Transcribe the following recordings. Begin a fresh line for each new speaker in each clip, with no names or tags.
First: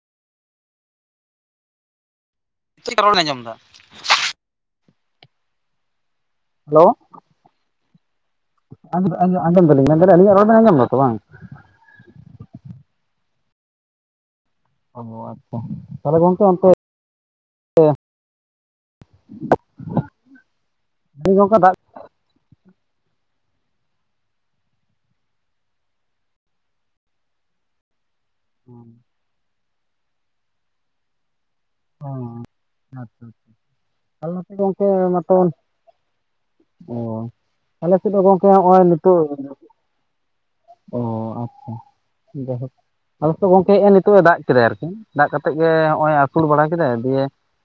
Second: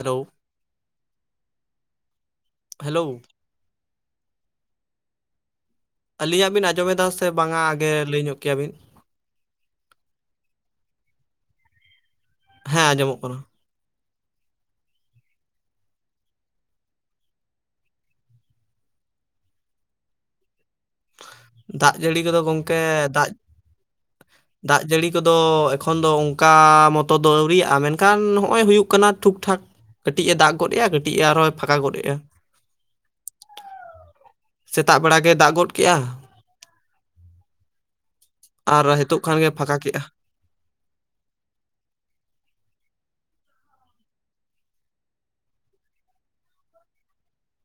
Hello
ᱪᱮᱫ ᱠᱟ
hello
ᱨᱚᱲ ᱵᱤᱱ ᱟᱸᱡᱚᱢᱫᱟ?
ᱟᱹᱞᱤᱧᱟᱜ ᱵᱤᱱ
ᱦᱮᱞᱳ
ᱟᱸᱡᱚᱢᱮᱫᱟ ᱥᱮ ᱵᱟᱝᱟ ᱟᱜᱮ ᱞᱟᱹᱭ ᱧᱚᱜ ᱠᱮᱭᱟ ᱵᱤᱱ?
ᱟᱸᱡᱚᱢ ᱟᱸᱡᱚᱢ ᱟᱸᱡᱚᱢ ᱫᱟᱞᱤᱧ, ᱢᱮᱱᱫᱟᱞᱤᱧ ᱟᱞᱤᱧᱟᱜ ᱨᱚᱲ ᱵᱮᱱ ᱟᱸᱡᱚᱢ ᱫᱟᱛᱚ ᱵᱟᱝ?
ᱦᱮᱸ ᱟᱸᱡᱚᱢᱚᱜ ᱠᱟᱱᱟ᱾
ᱚ ᱟᱪᱪᱷᱟ ᱛᱟᱦᱞᱮ ᱜᱚᱝᱠᱮ ᱚᱱᱛᱮ ᱦᱳᱭ ᱜᱚᱝᱠᱮ ᱫᱟᱜ
ᱡᱟᱹᱲᱤ ᱠᱚᱫᱚ ᱜᱚᱝᱠᱮ ᱫᱟᱜ ᱫᱟᱜ ᱡᱟᱹᱲᱤ ᱠᱚᱫᱚ ᱮᱠᱷᱚᱱ ᱫᱚ ᱚᱝᱠᱟ ᱢᱚᱛᱚ ᱫᱚ ᱟᱹᱣᱨᱤᱭᱟᱜ-ᱟ ᱢᱮᱱᱠᱷᱟᱱ ᱱᱚᱜ ᱚᱭ ᱦᱩᱭᱩᱜ ᱠᱟᱱᱟ ᱴᱷᱩᱠᱴᱷᱟᱠ ᱠᱟᱹᱴᱤᱡ ᱮ ᱫᱟᱜ ᱜᱚᱫ ᱮᱫ ᱟ ᱠᱟᱴᱤᱡ ᱮ ᱟᱨᱦᱚᱭ
ᱚ ᱟᱪᱪᱷᱟ ᱟᱪᱪᱷᱟ ᱛᱟᱦᱞᱮ ᱜᱚᱝᱠᱮ
ᱥᱮᱛᱟᱜ ᱵᱮᱲᱟ ᱜᱮ
ᱢᱟᱛᱚᱱ
ᱫᱟᱜ ᱜᱚᱫ ᱠᱮᱜᱼᱟ
ᱚ ᱟᱞᱮ ᱥᱮᱫ ᱜᱚᱝᱠᱮ ᱦᱚᱜ-ᱚᱭ
ᱟᱨ ᱱᱤᱛᱚᱜ
ᱱᱤᱛᱳᱜ
ᱠᱷᱟᱱ ᱜᱮ ᱯᱷᱟᱸᱠᱟ ᱠᱮᱜᱼᱟ
ᱚ ᱟᱪᱪᱷᱟ ᱡᱟᱦᱳᱠ ᱟᱞᱮ ᱥᱮᱫ ᱫᱚ ᱜᱚᱝᱠᱮ ᱦᱮᱜ ᱮ ᱱᱤᱛᱳᱜ ᱮ ᱫᱟᱜ ᱠᱮᱫᱟᱭ ᱟᱨᱠᱤ ᱫᱟᱜ ᱠᱟᱛᱮᱜ ᱜᱮ ᱦᱚᱜ-ᱚᱭ ᱥᱩᱲ ᱵᱟᱲᱟ ᱠᱮᱫᱟᱭ ᱫᱤᱭᱮ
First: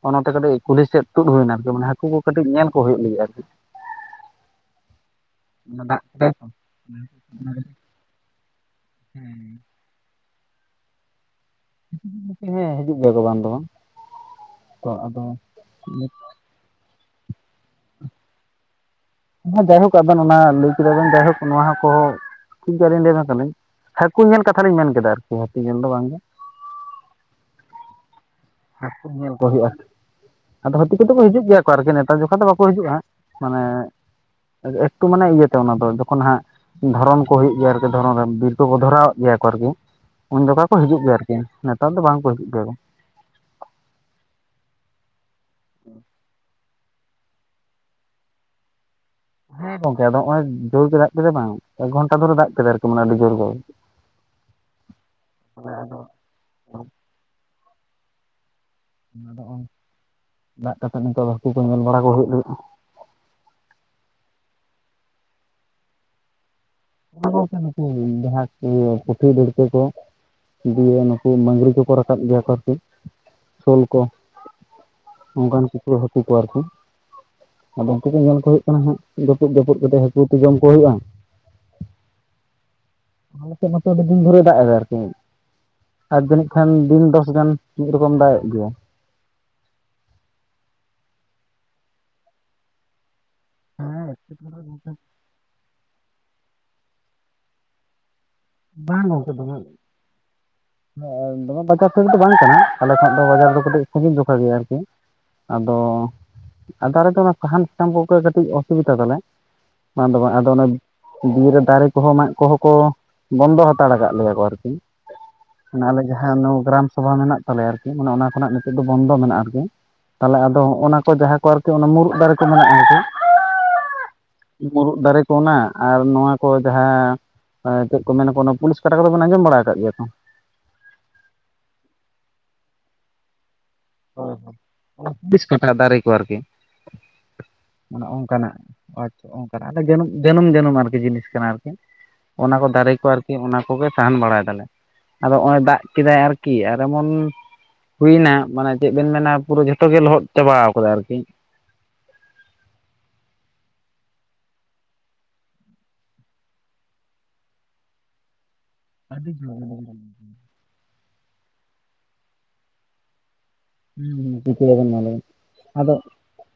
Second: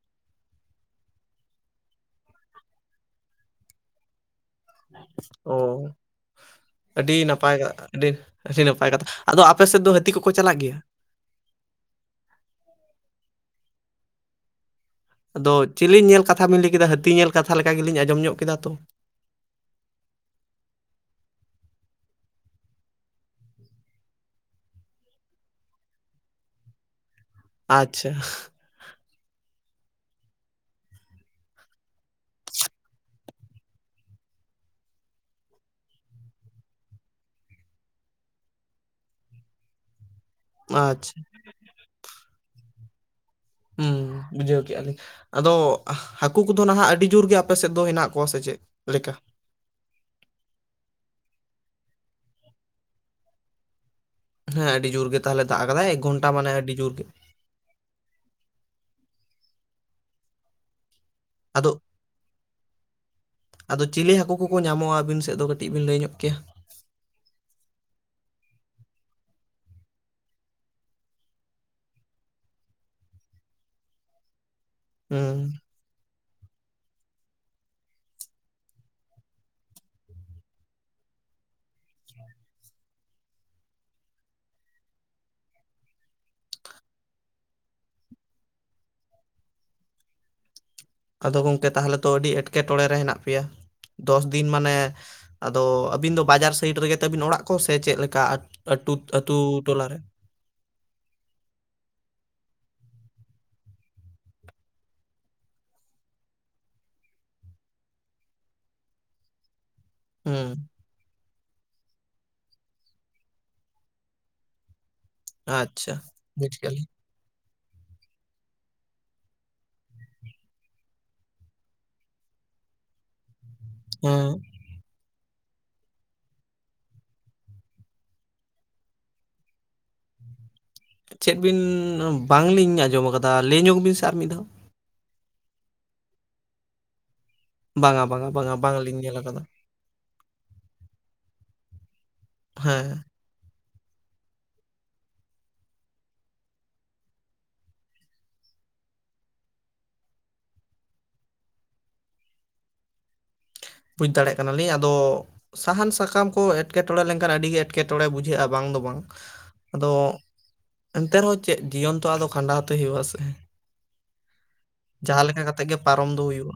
ᱚᱱᱟᱛᱮ ᱠᱟᱹᱴᱤᱡ ᱠᱩᱞᱦᱤ ᱥᱮᱫ ᱛᱩᱫ ᱦᱩᱭᱱᱟ ᱟᱨᱠᱤ ᱢᱟᱱᱮ ᱦᱟᱹᱠᱩ ᱠᱚ ᱠᱟᱹᱴᱤᱡ ᱧᱮᱞ ᱠᱚ ᱦᱩᱭᱩᱜ ᱞᱟᱹᱜᱤᱫ ᱟᱨᱠᱤ᱾
[inaudible] ᱚ
ᱫᱟᱜ ᱠᱮᱫᱟᱭ ᱛᱚ
ᱟᱹᱰᱤ ᱱᱟᱯᱟᱭ ᱟᱹᱰᱤ ᱟᱹᱰᱤ ᱱᱟᱯᱟᱭ ᱠᱟᱛᱷᱟ ᱟᱫᱚ ᱟᱯᱮ ᱥᱮᱫ ᱫᱚ ᱛᱤ ᱠᱚᱠᱚ ᱪᱟᱞᱟᱜ ᱜᱮᱭᱟ?
ᱠᱤᱪᱷᱩ ᱠᱤᱪᱷᱩ ᱱᱚᱛᱮ ᱦᱮᱸ ᱦᱤᱡᱩᱜ ᱜᱮᱭᱟ ᱠᱚ ᱵᱟᱝ ᱫᱚ ᱵᱟᱝ᱾
ᱟᱫᱚ ᱪᱤᱞᱤᱧ ᱧᱮᱞ ᱠᱟᱛᱷᱟ ᱵᱤᱱ ᱞᱟᱹᱭ ᱠᱮᱫᱟ ᱦᱟᱹᱛᱤ ᱧᱮᱞ ᱠᱟᱛᱷᱟ ᱞᱮᱠᱟ ᱜᱮᱞᱤᱧ ᱟᱸᱡᱚᱢ ᱧᱚᱜ ᱠᱮᱫᱟ ᱛᱚ?
ᱦᱮᱸ ᱡᱟᱭᱦᱳᱠ ᱟᱵᱮᱱ ᱚᱱᱟ ᱞᱟᱹᱭ ᱠᱮᱫᱟ ᱵᱮᱱ ᱡᱟᱭᱦᱳᱠ ᱱᱚᱣᱟᱦᱚᱸ ᱠᱚ ᱴᱷᱤᱠ ᱜᱮᱭᱟ ᱞᱤᱧ ᱞᱮᱭ ᱟᱵᱮᱱ ᱠᱟᱱᱟᱞᱤᱧ ᱦᱟᱹᱠᱩ ᱧᱮᱞ ᱠᱟᱛᱷᱟ ᱞᱤᱧ ᱢᱮᱱ ᱠᱮᱫᱟ ᱟᱨᱠᱤ ᱦᱟᱹᱛᱤ ᱧᱮᱞ ᱫᱚ ᱵᱟᱝ ᱜᱮ᱾
ᱟᱪᱪᱷᱟ
ᱦᱟᱠᱩ ᱧᱮᱞ ᱠᱚ ᱦᱳᱭᱳᱜ-ᱟ ᱟᱫᱚ ᱦᱟᱹᱛᱤ ᱠᱚᱫᱚ ᱠᱚ ᱦᱤᱡᱩᱜ ᱜᱮᱭᱟ ᱠᱚ ᱟᱨᱠᱤ ᱱᱮᱛᱟᱨ ᱡᱚᱠᱷᱟ ᱫᱚ ᱵᱟᱠᱚ ᱦᱤᱡᱩᱜ-ᱟ ᱦᱟᱸᱜ ᱢᱟᱱᱮ ᱮᱠᱴᱩ ᱢᱟᱱᱮ ᱤᱭᱟᱹᱛᱮ ᱚᱱᱟ ᱫᱚ ᱡᱚᱠᱷᱚᱱ ᱦᱟᱸᱜ ᱫᱷᱚᱨᱚᱱ ᱠᱚ ᱦᱩᱭᱩᱜ ᱜᱮᱭᱟ ᱟᱨᱠᱤ ᱫᱷᱚᱨᱚᱱ ᱨᱮ ᱵᱤᱨ ᱠᱚᱠᱚ ᱫᱷᱚᱨᱟᱣ ᱟᱜ ᱜᱮᱭᱟ ᱠᱚ ᱟᱨᱠᱤ᱾ ᱩᱱ ᱡᱚᱠᱷᱟ ᱠᱚ
ᱟᱪᱪᱷᱟ
ᱦᱤᱡᱩᱜ ᱜᱮᱭᱟ ᱟᱨᱠᱤ ᱱᱮᱛᱟᱨ ᱫᱚ ᱵᱟᱝᱠᱚ ᱦᱤᱡᱩᱜ ᱜᱮᱭᱟ ᱠᱚ᱾
ᱦᱩᱸ ᱵᱩᱡᱷᱟᱹᱣ ᱠᱮᱜ-ᱟ ᱞᱤᱧ ᱟᱫᱚ ᱦᱟᱹᱠᱩ ᱠᱚ ᱱᱟᱦᱟᱜ ᱟᱹᱰᱤ ᱡᱳᱨ ᱜᱮ ᱟᱯᱮ ᱥᱮᱫ ᱫᱚ ᱦᱮᱱᱟᱜ ᱠᱚᱣᱟ ᱥᱮ ᱪᱮᱫ ᱞᱮᱠᱟ?
ᱦᱮᱸ ᱜᱚᱝᱠᱮ ᱟᱫᱚ ᱦᱚᱜ-ᱚᱭ ᱡᱳᱨ ᱜᱮ ᱫᱟᱜ ᱠᱮᱫᱟ ᱵᱟᱝ ᱮᱠ ᱜᱷᱚᱱᱴᱟ ᱫᱷᱚᱨᱮ ᱫᱟᱜ ᱠᱮᱫᱟ ᱟᱨᱠᱤ ᱢᱟᱱᱮ ᱟᱹᱰᱤ ᱡᱳᱨ ᱜᱮ᱾
ᱦᱮᱸ ᱟᱹᱰᱤ ᱡᱳᱨ ᱜᱮ ᱛᱟᱦᱞᱮ ᱫᱟᱜ ᱟᱠᱟᱫᱟᱭ ᱮᱠ ᱜᱷᱚᱱᱴᱟ ᱢᱟᱱᱮ ᱟᱹᱰᱤ ᱡᱳᱨ ᱜᱮ᱾
ᱟᱫᱚᱜ-ᱚᱭ ᱫᱟᱜ ᱠᱟᱛᱮᱫ ᱱᱤᱛᱳᱜ ᱫᱚ ᱦᱟᱹᱠᱩ ᱠᱚ
ᱟᱫᱚ
ᱧᱮᱞ ᱵᱟᱲᱟ ᱠᱚ ᱦᱩᱭᱩᱜ ᱞᱟᱹᱜᱤᱫ᱾
ᱟᱫᱚ ᱪᱤᱞᱤ ᱦᱟᱹᱠᱩ ᱠᱚᱠᱚ ᱧᱟᱢᱚᱜ-ᱟ ᱟᱹᱵᱤᱱ ᱥᱮᱫ ᱫᱚ ᱠᱟᱹᱴᱤᱡ ᱵᱤᱱ ᱞᱟᱹᱭ ᱧᱚᱜ ᱠᱮᱭᱟ?
ᱡᱟᱦᱟᱸ ᱤᱭᱟ ᱯᱩᱴᱷᱤ ᱫᱟᱲᱠᱟᱹ ᱠᱚ ᱫᱤᱭᱮ ᱱᱩᱠᱩ ᱢᱟᱝᱨᱤ ᱠᱚᱠᱚ ᱨᱟᱠᱟᱵ ᱜᱮᱭᱟ ᱠᱚ ᱟᱨᱠᱤ ᱥᱳᱞ ᱠᱚ᱾
ᱦᱩᱸ
ᱚᱝᱠᱟᱱ ᱠᱩᱠᱩ ᱦᱟᱹᱠᱩ ᱠᱚ ᱟᱨ ᱠᱤ᱾ ᱟᱫᱚ ᱩᱝᱠᱩ ᱫᱚ ᱧᱮᱞ ᱠᱚ ᱦᱩᱭᱩᱜ ᱠᱟᱱᱟ ᱦᱟᱸᱜ ᱡᱟᱹᱯᱩᱫ ᱡᱟᱸᱯᱩᱫ ᱠᱟᱛᱮᱜ ᱦᱟᱹᱠᱩ ᱛᱮ ᱡᱚᱢ ᱠᱚ ᱦᱩᱭᱩᱜ-ᱟ᱾ ᱟᱞᱮ ᱥᱮᱫ ᱢᱟᱛᱚ ᱟᱹᱰᱤ ᱫᱤᱱ ᱫᱷᱚᱨᱮᱭ ᱫᱟᱜ ᱮᱫᱟ ᱟᱨᱠᱤ᱾ ᱟᱨ ᱡᱟᱹᱱᱤᱡ ᱠᱷᱟᱱ ᱫᱤᱱ ᱫᱚᱥ ᱜᱟᱱ ᱢᱤᱫ ᱨᱚᱠᱚᱢ ᱫᱟᱜ ᱮᱜ ᱜᱮᱭᱟᱭ᱾
ᱟᱫᱚ ᱜᱚᱝᱠᱮ ᱛᱟᱦᱚᱞᱮ ᱛᱚ ᱟᱹᱰᱤ ᱮᱸᱴᱠᱮᱴᱚᱲᱮ ᱨᱮ ᱦᱮᱱᱟᱜᱮ ᱯᱮᱭᱟ ᱫᱚᱥ ᱫᱤᱱ ᱢᱟᱱᱮ, ᱟᱫᱚ ᱟᱹᱵᱤᱱ ᱫᱚ ᱵᱟᱡᱟᱨ ᱥᱟᱭᱤᱰ ᱨᱮᱜᱮ ᱛᱟᱵᱤᱱ ᱚᱲᱟᱜ ᱠᱚ ᱥᱮ ᱪᱮᱫ ᱞᱮᱠᱟ ᱟᱛ ᱟᱴᱩᱛ
ᱵᱟᱝ ᱜᱚᱝᱠᱮ
ᱟᱹᱛᱩ
ᱫᱚᱢᱮ
ᱴᱚᱞᱟ ᱨᱮ?
ᱫᱚᱢᱮ ᱵᱟᱡᱟᱨ ᱥᱮᱫ ᱫᱚ ᱵᱟᱝ ᱠᱟᱱᱟ, ᱟᱞᱮ ᱠᱷᱚᱱᱟᱜ ᱫᱚ ᱵᱟᱡᱟᱨ ᱫᱚ ᱠᱟᱹᱴᱤᱡ ᱥᱟᱺᱜᱤᱧ ᱡᱚᱠᱷᱟ ᱜᱮᱭᱟ ᱟᱨᱠᱤ᱾ ᱟᱫᱚ ᱟᱫᱚ ᱟᱞᱮ ᱫᱚ ᱚᱱᱟ ᱥᱟᱦᱟᱱ ᱥᱟᱠᱟᱢ ᱠᱚᱜᱮ ᱠᱟᱹᱴᱤᱡ ᱚᱥᱩᱵᱤᱫᱷᱟ ᱛᱟᱞᱮ᱾ ᱵᱟᱝ ᱫᱚ ᱵᱟᱝ ᱟᱫᱚ ᱚᱱᱮ
ᱦᱩᱸ
ᱵᱤᱨ ᱨᱮ ᱫᱟᱨᱮ ᱠᱚᱦᱚᱸ ᱢᱟᱜ ᱠᱚᱦᱚᱸ ᱠᱚ ᱵᱚᱱᱫᱚ ᱦᱟᱛᱟᱲ ᱟᱠᱟᱫ ᱞᱮᱭᱟ ᱠᱚ ᱟᱨᱠᱤ᱾ ᱢᱟᱱᱮ
ᱟᱪᱪᱷᱟ
ᱟᱞᱮ ᱡᱟᱦᱟᱸ
ᱵᱩᱡᱽ ᱠᱮᱜᱼᱟ
ᱱᱳ-ᱜᱨᱟᱢ
ᱞᱤᱧ
ᱥᱚᱵᱷᱟ ᱢᱮᱱᱟᱜ ᱛᱟᱞᱮᱭᱟ ᱟᱨᱠᱤ ᱢᱟᱱᱮ ᱚᱱᱟ ᱠᱷᱚᱱᱟᱜ ᱱᱤᱛᱚᱜ ᱫᱚ ᱵᱚᱱᱫᱚ ᱢᱮᱱᱟᱜ-ᱟ ᱟᱨᱠᱤ᱾ ᱛᱟᱦᱚᱞᱮ ᱟᱫᱚ ᱦᱚᱜ-ᱱᱟ ᱠᱚ ᱡᱟᱦᱟᱸ ᱠᱚ ᱟᱨᱠᱤ ᱚᱱᱟ ᱢᱩᱨᱩᱫ ᱫᱟᱨᱮ ᱠᱚ ᱢᱮᱱᱟᱜ-ᱟ ᱟᱨᱠᱤ,
ᱦᱮᱸ᱾
ᱢᱩᱨᱩᱫ ᱫᱟᱨᱮ ᱠᱚ ᱚᱱᱟ ᱟᱨ ᱱᱚᱣᱟ ᱠᱚ ᱡᱟᱦᱟᱸ ᱪᱮᱫ ᱠᱚ ᱢᱮᱱᱟ ᱠᱚ ᱚᱱᱟ ᱯᱩᱞᱤᱥ ᱠᱟᱴᱟ ᱠᱚᱫᱚ ᱵᱮᱱ ᱟᱸᱡᱚᱢ ᱵᱟᱲᱟ ᱟᱠᱟᱫ ᱜᱮᱭᱟ ᱛᱚ?
ᱪᱮᱫ ᱵᱤᱱ ᱵᱟᱝᱞᱤᱧ ᱟᱸᱡᱚᱢ ᱟᱠᱟᱫᱟ ᱞᱟᱹᱭ ᱧᱚᱜ ᱵᱤᱱ? ᱟᱨ
ᱚ
ᱢᱤᱫ ᱫᱷᱟᱣ
ᱦᱚᱸ ᱯᱩᱞᱤᱥ ᱠᱟᱴᱟ ᱫᱟᱨᱮ ᱠᱚ ᱟᱨᱠᱤ᱾
ᱵᱟᱝᱟ
ᱢᱟᱱᱮ
ᱵᱟᱝᱟ
ᱚᱱᱠᱟ ᱱᱟᱜ
ᱵᱟᱝᱟ ᱵᱟᱝᱞᱤᱧ ᱧᱮᱞ
ᱟᱪᱪᱷᱟ
ᱟᱠᱟᱫᱟ
ᱚᱱᱠᱟ ᱱᱟᱜ᱾ ᱛᱟᱦᱞᱮ ᱡᱟᱹᱱᱩ ᱡᱟᱹᱱᱩᱢ ᱡᱟᱹᱱᱩᱢ ᱟᱨᱠᱤ ᱡᱤᱱᱤᱥ ᱠᱟᱱᱟ ᱟᱨᱠᱤ ᱚᱱᱟ ᱠᱚ ᱫᱟᱨᱮ
ᱦᱮᱸ
ᱠᱚ ᱟᱨ- ᱠᱤ ᱚᱱᱟ ᱠᱚᱜᱮ ᱥᱟᱦᱟᱱ ᱵᱟᱲᱟᱭ ᱫᱟᱞᱮ ᱟᱫᱚ ᱱᱚᱜ-ᱚᱭ ᱫᱟᱜ ᱠᱮᱫᱟᱭ ᱟᱨᱠᱤ ᱟᱨ ᱮᱢᱚᱱ, ᱦᱩᱭᱱᱟ ᱢᱟᱱᱮ ᱪᱮᱫ ᱵᱮᱱ ᱢᱮᱱᱟ ᱯᱩᱨᱟᱹ ᱡᱷᱚᱛᱚ ᱜᱮ ᱞᱚᱦᱚᱫ ᱪᱟᱵᱟᱣ ᱠᱟᱫᱟ ᱟᱨᱠᱤ᱾
ᱵᱩᱡᱽ ᱫᱟᱲᱮᱭᱟᱜ ᱠᱟᱱᱟᱞᱤᱧ ᱟᱫᱚ, ᱥᱟᱦᱟᱱ ᱥᱟᱠᱟᱢ ᱠᱚ ᱮᱴᱠᱮᱴᱚᱬᱮ ᱞᱮᱱᱠᱷᱟᱱ ᱟᱹᱰᱤ ᱜᱮ ᱮᱴᱠᱮᱴᱚᱬᱮ ᱵᱩᱡᱷᱟᱹᱜ-ᱟ ᱵᱟᱝ ᱫᱚ, ᱵᱟᱝ
ᱟᱹᱰᱤ
ᱟᱫᱚ
[unintelligible]
ᱮᱱᱛᱮ ᱨᱮᱦᱚᱸ ᱪᱮᱫ ᱡᱤᱭᱚᱱ ᱛᱚ ᱟᱫᱚ ᱠᱷᱟᱸᱰᱟᱣ ᱛᱮ ᱦᱩᱭᱩᱜ-ᱟ ᱥᱮ᱾
ᱪᱤᱠᱟᱹᱭᱟᱵᱮᱱ ᱢᱟ ᱞᱟᱹᱭ ᱵᱮᱱ?
ᱡᱟᱦᱟᱸ ᱞᱮᱠᱟ ᱠᱟᱛᱮ ᱜᱮ ᱯᱟᱨᱚᱢ ᱫᱚ ᱦᱩᱭᱩᱜ-ᱟ᱾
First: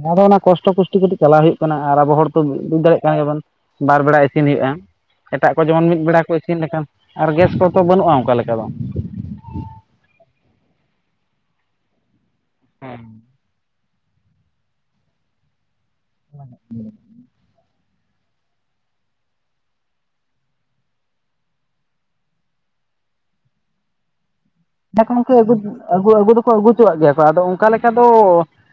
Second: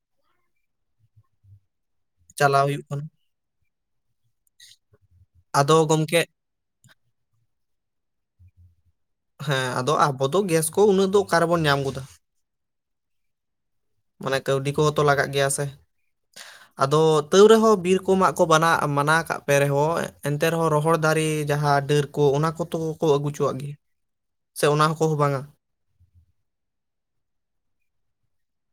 ᱚᱱᱟ ᱫᱚ ᱚᱱᱟ ᱠᱚᱥᱴᱚ ᱠᱚᱥᱴᱤ ᱠᱟᱛᱤᱡ ᱪᱟᱞᱟᱜ ᱦᱩᱭᱩᱜ᱾ ᱠᱟᱱᱟ ᱟᱨ ᱟᱵᱚ ᱦᱚᱲ ᱛᱚ
ᱪᱟᱞᱟᱣ
ᱵᱩᱡ
ᱦᱩᱭᱩᱜ
ᱫᱟᱲᱮᱭᱟᱜ
ᱠᱟᱱᱟ
ᱠᱟᱱ ᱜᱮᱭᱟᱵᱚᱱ ᱵᱟᱨ ᱵᱮᱲᱟ ᱤᱥᱤᱱ ᱦᱩᱭᱩᱜ-ᱟ‌, ᱮᱴᱟᱜ ᱠᱚ
ᱟᱫᱚ
ᱡᱮᱢᱚᱱ ᱢᱤᱫ
ᱜᱚᱢᱠᱮ
ᱵᱮᱲᱟ ᱠᱚ ᱤᱥ- ᱥᱤᱱ ᱞᱮᱠᱟᱱ ᱟᱨ ᱜᱮᱥ ᱠᱚᱛᱚ ᱵᱟᱹᱱᱩᱜ-ᱟ ᱚᱱᱠᱟ ᱞᱮᱠᱟ ᱫᱚ᱾
ᱦᱮᱸ ᱟᱫᱚ ᱟᱵᱚ ᱫᱚ ᱜᱮᱥ ᱠᱚ ᱩᱱᱟᱹᱜ ᱫᱚ ᱚᱠᱟ ᱨᱮᱵᱚᱱ ᱧᱟᱢ ᱜᱚᱫᱟ᱾
ᱦᱮᱸ
ᱢᱟᱱᱮ ᱠᱟᱹᱣᱰᱤ ᱠᱚᱦᱚᱸ ᱛᱚ ᱞᱟᱜᱟᱜ ᱜᱮᱭᱟ ᱥᱮ ᱟᱫᱚ ᱛᱟᱹᱣ ᱨᱮᱦᱚᱸ ᱵᱤᱨ ᱠᱚ ᱢᱟᱜ ᱠᱚ ᱵᱟᱱᱟ ᱢᱟᱱᱟ ᱠᱟᱜ ᱯᱮ ᱨᱮᱦᱚᱸ ᱮᱱᱛᱮ ᱨᱮᱦᱚᱸ ᱨᱚᱦᱚᱲ ᱫᱟᱨᱮ ᱡᱟᱦᱟᱸ ᱰᱟᱹᱨ ᱠᱚ ᱚᱱᱟ ᱠᱚᱛᱚ ᱟᱹᱜᱩ ᱦᱚᱪᱚᱣᱟᱜ ᱜᱮᱭᱟ᱾ [unintelligible] ᱚᱱᱟ ᱠᱚᱦᱚᱸ
ᱟᱹᱜᱩ
ᱵᱟᱝᱟ
ᱟᱹᱜᱩ ᱫᱚᱠᱚ ᱟᱹᱜᱩ ᱦᱚᱪᱚᱣᱟᱜ ᱜᱮᱭᱟ ᱠᱚ ᱟᱫᱚ ᱚᱱᱠᱟ ᱞᱮᱠᱟ ᱫᱚ,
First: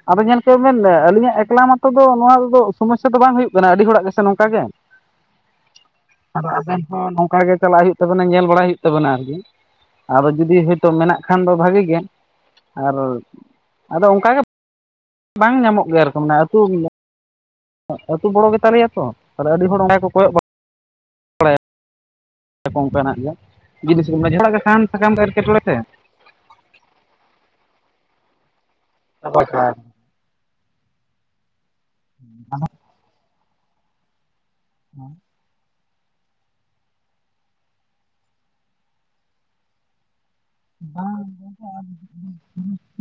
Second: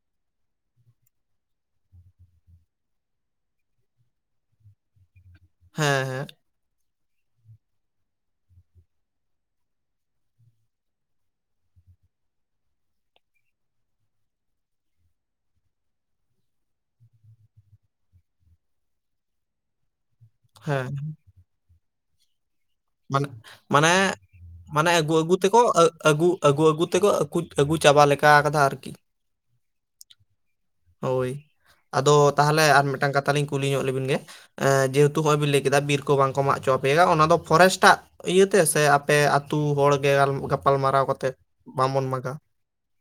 ᱟᱫᱚ ᱧᱮᱞ ᱦᱚᱪᱚᱭ ᱢᱮᱱ ᱟᱹᱞᱤᱧᱟᱜ ᱮᱠᱞᱟ ᱢᱟᱛᱚ ᱫᱚ ᱱᱚᱣᱟ ᱫᱚ ᱥᱚᱢᱚᱥᱥᱟ ᱫᱚ ᱵᱟᱝ ᱦᱩᱭᱩᱜ ᱠᱟᱱᱟ ᱟᱹᱰᱤ ᱦᱚᱲᱟᱜ ᱜᱮᱥᱮ ᱱᱚᱝᱠᱟ ᱜᱮ᱾
ᱦᱮᱸ ᱦᱮᱸ
ᱟᱵᱮᱱ ᱦᱚᱸ ᱱᱚᱝᱠᱟ ᱜᱮ ᱪᱟᱞᱟᱜ ᱦᱩᱭᱩᱜ ᱛᱟᱵᱮᱱᱟ ᱧᱮᱞ ᱵᱟᱲᱟ ᱦᱩᱭᱩᱜ ᱛᱟᱵᱮᱱᱟ ᱟᱨᱠᱤ ᱟᱫᱚ ᱡᱩᱫᱤ, ᱛᱚ ᱢᱮᱱᱟᱜ ᱠᱷᱟᱱ ᱫᱚ ᱵᱷᱟᱹᱜᱤ ᱜᱮ ᱟᱨ ᱟᱫᱚ ᱚᱱᱠᱟ ᱜᱮ, ᱵᱟᱝ ᱧᱟᱢᱚᱜ ᱜᱮᱭᱟ ᱟᱨᱠᱤ ᱢᱟᱱᱮ ᱟᱹᱛᱩ ᱟᱹᱛᱩ ᱵᱚᱲᱚ ᱜᱮᱛᱟᱞᱮᱭᱟ ᱛᱚ ᱟᱨ ᱟᱹᱰᱤ ᱦᱚᱲ ᱚᱸᱰᱮ ᱜᱮ ᱠᱚᱭᱚᱜ ᱵᱟᱲᱟᱜ
ᱦᱮᱸ
[inaudible] ᱵᱟᱲᱟᱭᱟᱠᱚ ᱚᱱᱠᱟᱱᱟᱜ
ᱢᱟᱱᱮ
ᱜᱮ
ᱢᱟᱱᱮ
ᱡᱤᱱᱤᱥ ᱠᱚ ᱢᱮᱱᱟᱜᱼᱟ ᱡᱷᱚᱛᱚ ᱜᱮ ᱥᱟᱦᱟᱱ
ᱢᱟᱱᱮ
ᱥᱟᱠᱟᱢ
ᱟᱹᱜᱩ
ᱠᱚ
ᱟᱹᱜᱩ ᱛᱮᱠᱚ
ᱮᱴᱠᱮᱴᱚᱬᱮ ᱛᱮ
ᱟᱹᱜᱩ- ᱟᱹᱜᱩ ᱟᱹᱜᱩ ᱛᱮᱠᱚ ᱟᱹᱜᱩ ᱪᱟᱵᱟ ᱞᱮᱠᱟ ᱟᱠᱟᱫᱟ ᱟᱨᱠᱤ᱾
ᱵᱟᱠᱷᱟᱱ
ᱦᱳᱭ ᱟᱫᱚ ᱛᱟᱦᱚᱞᱮ ᱟᱨ ᱢᱤᱫᱴᱟᱱ ᱠᱟᱛᱷᱟ ᱞᱤᱧ ᱠᱩᱞᱤ ᱧᱚᱜ ᱞᱮᱵᱤᱱ ᱜᱮ, ᱮᱸ ᱡᱮᱦᱮᱛᱩ ᱦᱚᱜ-ᱚᱭ ᱵᱤᱱ ᱞᱟᱹᱭ ᱠᱮᱫᱟ ᱵᱤᱨ ᱠᱚ ᱵᱟᱝ ᱠᱚ ᱢᱟᱜ ᱦᱚᱪᱚ ᱟᱯᱮᱭᱟ ᱚᱱᱟ ᱫᱚ ᱯᱷᱚᱨᱮᱥᱴᱟᱜ ᱤᱭᱟᱹᱛᱮ ᱥᱮ ᱟᱯᱮ ᱟᱹᱛᱩ ᱦᱚᱲᱜᱮ, ᱜᱟᱯᱟᱞ ᱢᱟᱨᱟᱣ ᱠᱟᱛᱮᱫ ᱵᱟᱵᱚᱱ ᱢᱟᱜᱟ᱾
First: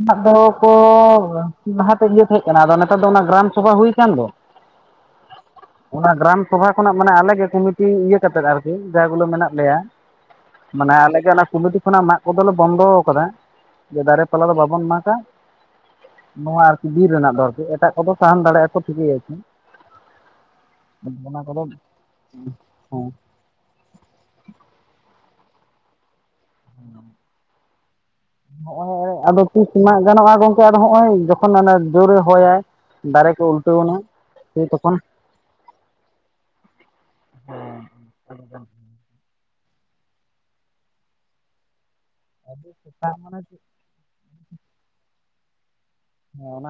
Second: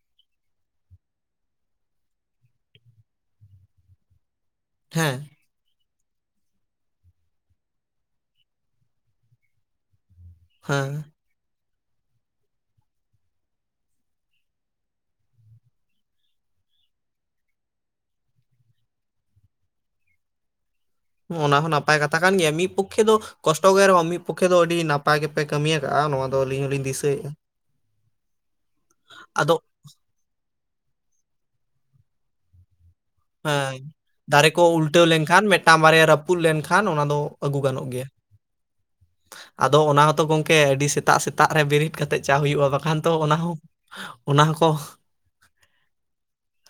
ᱢᱟᱜ ᱫᱚᱠᱚ ᱞᱟᱦᱟᱛᱮ ᱤᱭᱟᱹ ᱛᱟᱦᱮᱸ ᱠᱟᱱᱟ ᱟᱫᱚ ᱱᱮᱛᱟᱨ ᱫᱚ ᱚᱱᱟ ᱜᱨᱟᱢ ᱥᱚᱵᱷᱟ ᱦᱩᱭ ᱟᱠᱟᱱ ᱫᱚ,
ᱦᱮᱸ
ᱚᱱᱟ ᱜᱨᱟᱢ ᱥᱚᱵᱷᱟ ᱠᱷᱚᱱᱟᱜ ᱢᱟᱱᱮ ᱟᱞᱮᱜᱮ ᱠᱚᱢᱤᱴᱤ ᱤᱭᱟᱹ ᱠᱟ ᱠᱟᱛᱮᱫ ᱟᱨᱠᱤ ᱡᱟ ᱵᱚᱩᱞᱮ ᱢᱮᱱᱟᱜ ᱞᱮᱭᱟ ᱢᱟᱱᱮ
ᱦᱮᱸ
ᱟᱞᱮ ᱜᱮ ᱚᱱᱟ ᱠᱩᱢᱤᱴᱤ ᱠᱷᱚᱱᱟᱜ ᱢᱟᱜ ᱫᱚ ᱫᱚᱞᱮ ᱵᱚᱱᱫᱚ ᱟᱠᱟᱫᱟ ᱡᱮ ᱫᱟᱨᱮ ᱯᱟᱞᱟ ᱫᱚ ᱵᱟᱵᱚᱱ ᱢᱟᱜᱟ ᱱᱚᱣᱟ ᱟᱨᱠᱤ ᱵᱤᱨ ᱨᱮᱱᱟᱜ ᱫᱚ ᱟᱨᱠᱤ ᱮᱴᱟᱜ ᱠᱚᱫᱚ ᱥᱟᱦᱟᱱ ᱫᱟᱲᱮᱭᱟᱜᱼᱟ ᱠᱚ ᱴᱷᱤᱠᱟᱹᱭ ᱟᱪᱷᱮ᱾
[inaudible] ᱚᱱᱟ ᱦᱚᱸ ᱱᱟᱯᱟᱭ ᱠᱟᱛᱷᱟ ᱠᱟᱱ ᱜᱮᱭᱟ ᱢᱤᱫ ᱯᱚᱠᱷᱮ
ᱦᱮᱸ
ᱫᱚ ᱠᱚᱥᱴᱚᱜ ᱜᱮ ᱨᱮᱦᱚᱸ ᱢᱤᱫ ᱯᱚᱠᱠᱷᱮ ᱫᱚ ᱟᱹᱰᱤ ᱱᱟᱯᱟᱭ ᱜᱮ ᱯᱮ ᱠᱟᱹᱢᱢᱤ ᱠᱟᱜᱼᱟ ᱱᱚᱣᱟ ᱫᱚ ᱟᱹᱞᱤᱧ ᱦᱚᱞᱤᱧ ᱫᱤᱥᱟᱹᱭᱮᱫᱼᱟ᱾
ᱱᱚᱸᱜᱼ ᱟᱫᱚ ᱛᱤᱥ ᱢᱟᱜ ᱜᱟᱱᱚᱜᱼᱟ ᱜᱚᱢᱠᱮ ᱟᱫᱚ ᱦᱚᱸᱜᱼᱚᱭ ᱡᱚᱠᱷᱚᱱ ᱚᱱᱟ ᱡᱳᱨᱮ ᱮ ᱦᱚᱭᱟᱭ ᱫᱟᱨᱮ ᱠᱚ
ᱦᱮᱸ
ᱩᱞᱴᱟᱹᱣᱱᱟ
ᱫᱟᱨᱮ ᱠᱚ
ᱥᱮ ᱛᱚᱠᱷᱚᱱ
ᱩᱞᱴᱟᱹᱣ ᱞᱮᱱᱠᱷᱟᱱ ᱢᱤᱫᱴᱟᱝ ᱵᱟᱨᱭᱟ ᱨᱟᱹᱯᱩᱫ ᱞᱮᱱᱠᱷᱟᱱ ᱚᱱᱟ ᱫᱚ ᱟᱹᱜᱩ ᱜᱟᱱᱚᱜ ᱜᱮᱭᱟ᱾
[inaudible]
ᱟᱫᱚ ᱚᱱᱟ ᱦᱚᱸᱛᱚ ᱜᱚᱝᱠᱮ ᱟᱹᱰᱤ ᱥᱮᱛᱟᱜ ᱥᱮᱛᱟᱜ ᱨᱮ ᱵᱮᱨᱮᱫ ᱠᱟᱛᱮᱫ, ᱪᱟᱜ ᱦᱩᱭᱩᱜᱼᱟ ᱵᱟᱠᱷᱟᱱ ᱛᱚ
ᱥᱮᱛᱟᱜ
ᱚᱱᱟ
ᱢᱟᱱᱮ
ᱦᱚᱸ ᱚᱱᱟ ᱦᱚᱸᱠᱚ